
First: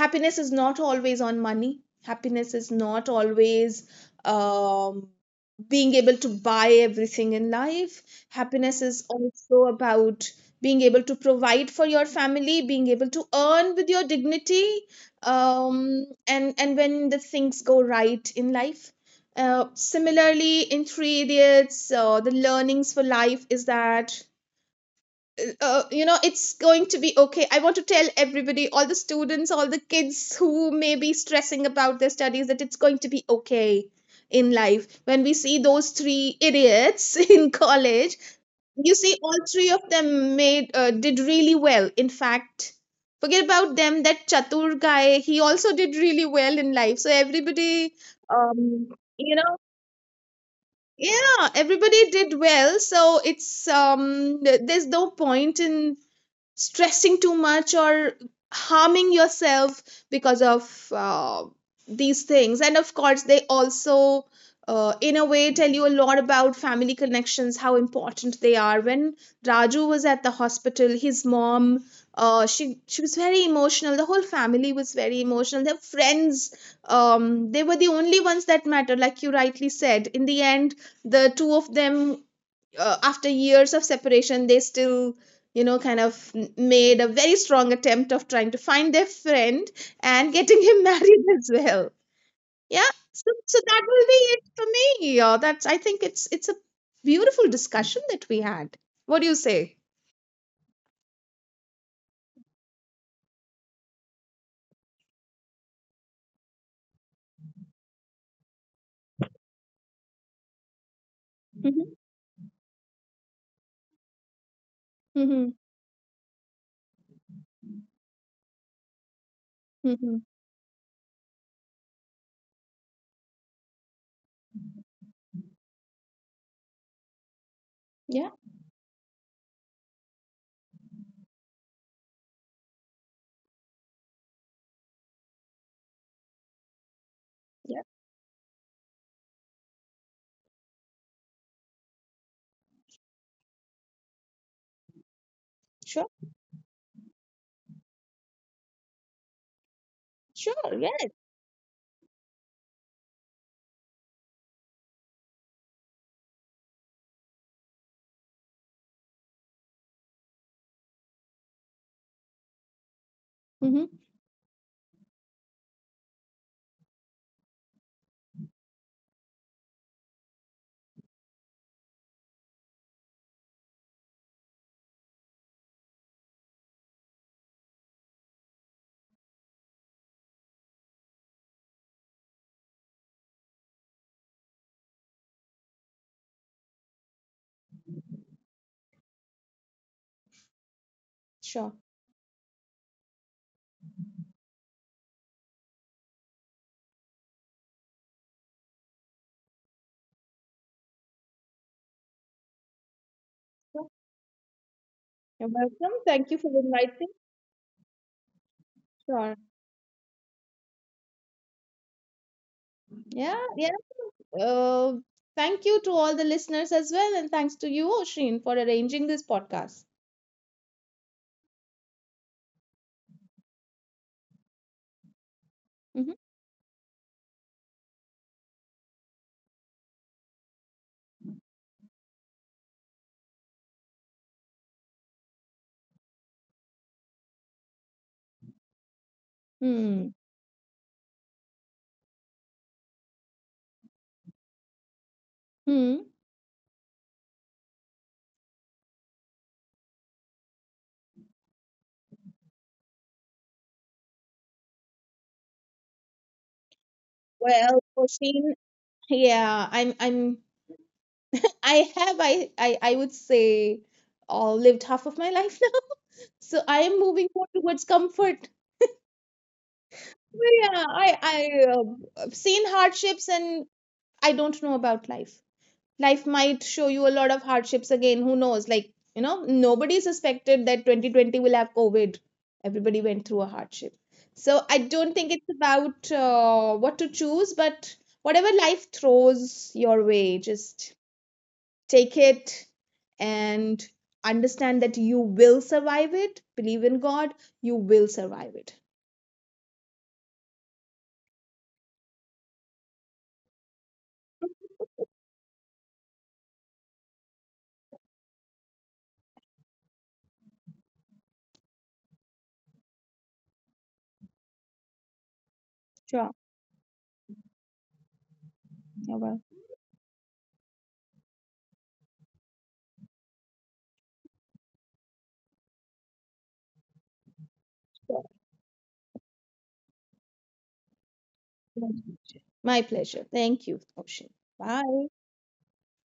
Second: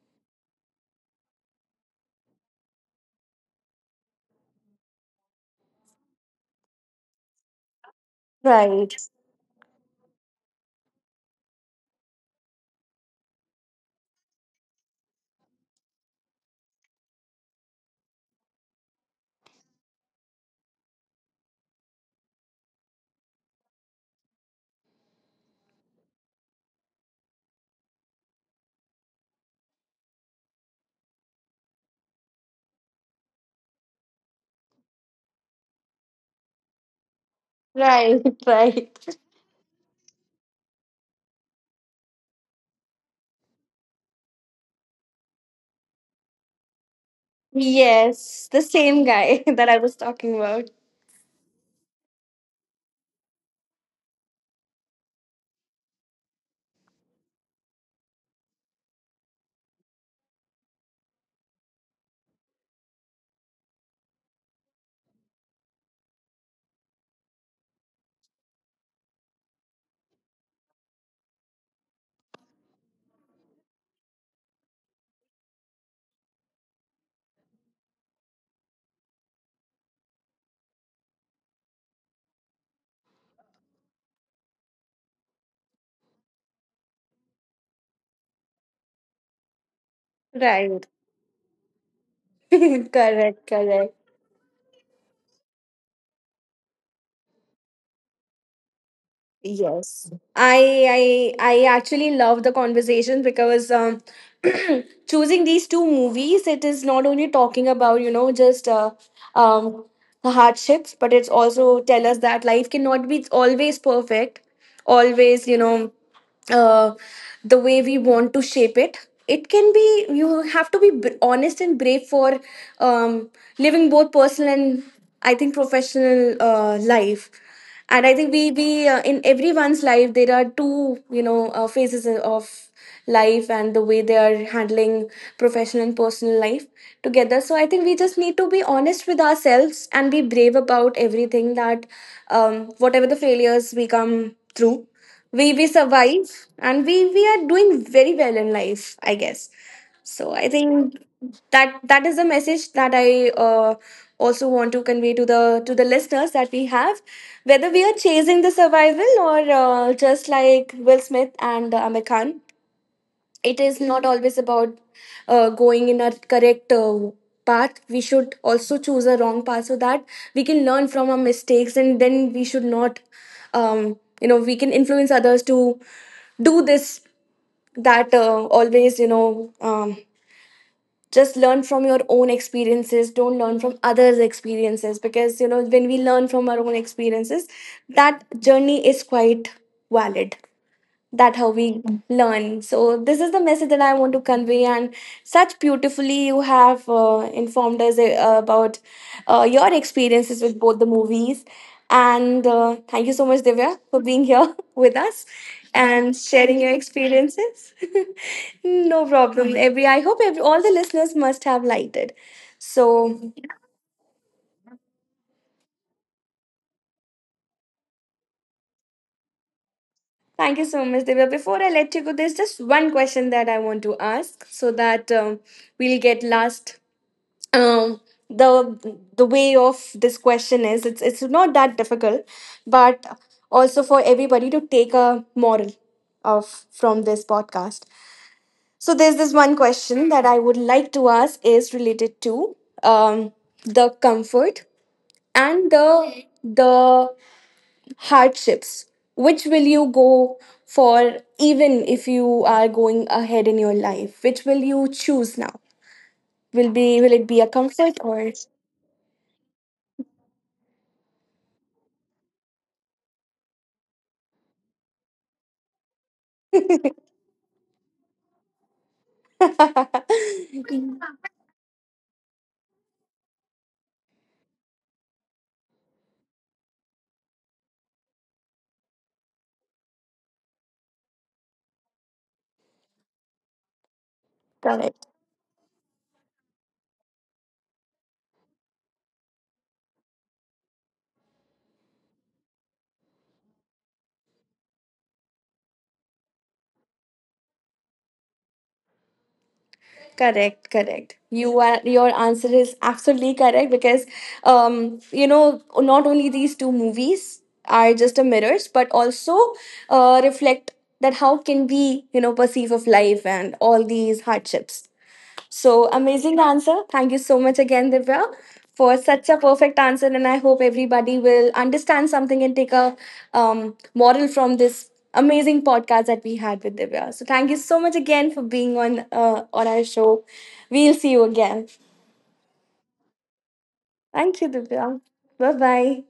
S2: happiness is not always on money, happiness is not always um, being able to buy everything in life. Happiness
S1: right,
S2: is also about being able to provide for your family, being able to earn with your dignity, and when the things go right in life. Uh, similarly in Three Idiots, the learnings for life is that, you know, it's going to be okay. I want to tell everybody, all the students, all the kids who may be stressing about their studies that it's going to be okay in life. When we see those three idiots *laughs* in
S1: right,
S2: college,
S1: *laughs*
S2: you
S1: right.
S2: see all three of them made, did really well. In fact, forget about them, that Chatur guy, he also did really well in life. So everybody,
S1: Yes, the
S2: um
S1: same guy *laughs*
S2: you
S1: that
S2: know
S1: I was talking about.
S2: yeah, everybody did well. So it's, there's no point in stressing too much or harming yourself because of these things. And of course, they also in a way tell you a lot about family connections, how important they are. When Raju was at the hospital, his mom, she was very emotional, the whole family was very emotional, their friends, they were the only ones that mattered. Like you rightly said, in the end, the two of them, after years of separation, they still, you know, kind of made a very strong attempt of trying to find their friend and
S1: Right.
S2: getting him *laughs* married as well.
S1: *laughs*
S2: Yeah,
S1: Correct,
S2: so, so
S1: correct.
S2: that will be it for me. Yeah, that's, I think it's a beautiful discussion that we had. What do you say?
S1: I actually love the conversation, because *clears throat* choosing these two movies, it is not only talking about, you know, just um, the hardships, but it's also tell
S2: Mm-hmm.
S1: us that life cannot be always perfect, always, you
S2: Mm-hmm.
S1: know, uh, the way we want to shape it. It can be
S2: Mm-hmm.
S1: you have to be honest and brave for um, living both personal and I think professional life. And I think
S2: Yeah.
S1: we in everyone's life, there are two, you know, phases of life, and the way they are handling professional and personal life together. So I think we just need to be honest with ourselves and be brave about everything, that whatever the failures we come through, we
S2: Sure.
S1: survive, and we are doing very well in life, I guess. So I
S2: Sure.
S1: think
S2: Yeah.
S1: that that is the message that I uh, also want to convey to the listeners that we have: whether we are chasing the survival, or just like Will Smith and Amir Khan, it is
S2: Mm-hmm.
S1: not always about going in a correct path. We should also choose a wrong path, so that we can learn from our mistakes, and then we should not you know, we can influence others to do this, that always, you know, um, just learn from your own experiences. Don't learn from others experiences, because you know, when we learn from our own experiences, that journey is quite valid, that how
S2: Sure.
S1: we learn. So this is the message that I want to convey. And such beautifully you have informed us about your experiences with both the movies, and thank you so much, Divya,
S2: Sure.
S1: for being here *laughs* with us
S2: You're welcome,
S1: and
S2: thank you for
S1: sharing your
S2: inviting.
S1: experiences. *laughs* No
S2: Sure.
S1: problem. Every I hope every, all the listeners must have liked it. So
S2: Yeah, yeah. Uh, thank you to all the listeners as well, and thanks to you, Oshin, for arranging this podcast.
S1: thank you so much, Divya, before I let you go. There's just one question that I want to ask, so that we'll
S2: Hmm.
S1: get last, um the way of this question is it's not that difficult, but also for everybody to take a moral of from this podcast. So there's this one
S2: Hmm.
S1: question that I would like to ask, is related to um the comfort and
S2: Hmm.
S1: the hardships, which will you go for. Even if you are going ahead in your life, which will you choose now, will be will it be a
S2: Well,
S1: comfort or
S2: Oshin, yeah, I'm, I have, I would say, lived half of my life now. *laughs* So I am moving more towards comfort. Well, yeah,
S1: *laughs*
S2: I've seen hardships, and I don't know about life. Life might show you a lot of hardships again. Who knows? Like, you know, nobody suspected that 2020 will have COVID. Everybody went through a hardship. So I don't
S1: correct,
S2: think it's about what to choose, but whatever life throws your way, just take it and understand that you will survive it. Believe in God, you will survive it.
S1: correct. Correct, you are your answer is absolutely correct because um you know, not only these two movies are just a mirrors, but also reflect that how can we, you know, perceive of life and all these hardships. So
S2: Sure.
S1: amazing answer. Thank you so much again, Divya, for
S2: Yeah,
S1: such a
S2: well.
S1: perfect answer. And I hope everybody will understand something and take a moral from this amazing podcast that we had with Divya. So thank you so much again for being on our show. We'll see you again.
S2: My pleasure. Thank you, Oshin.
S1: Thank you, Divya.
S2: Bye.
S1: Bye bye.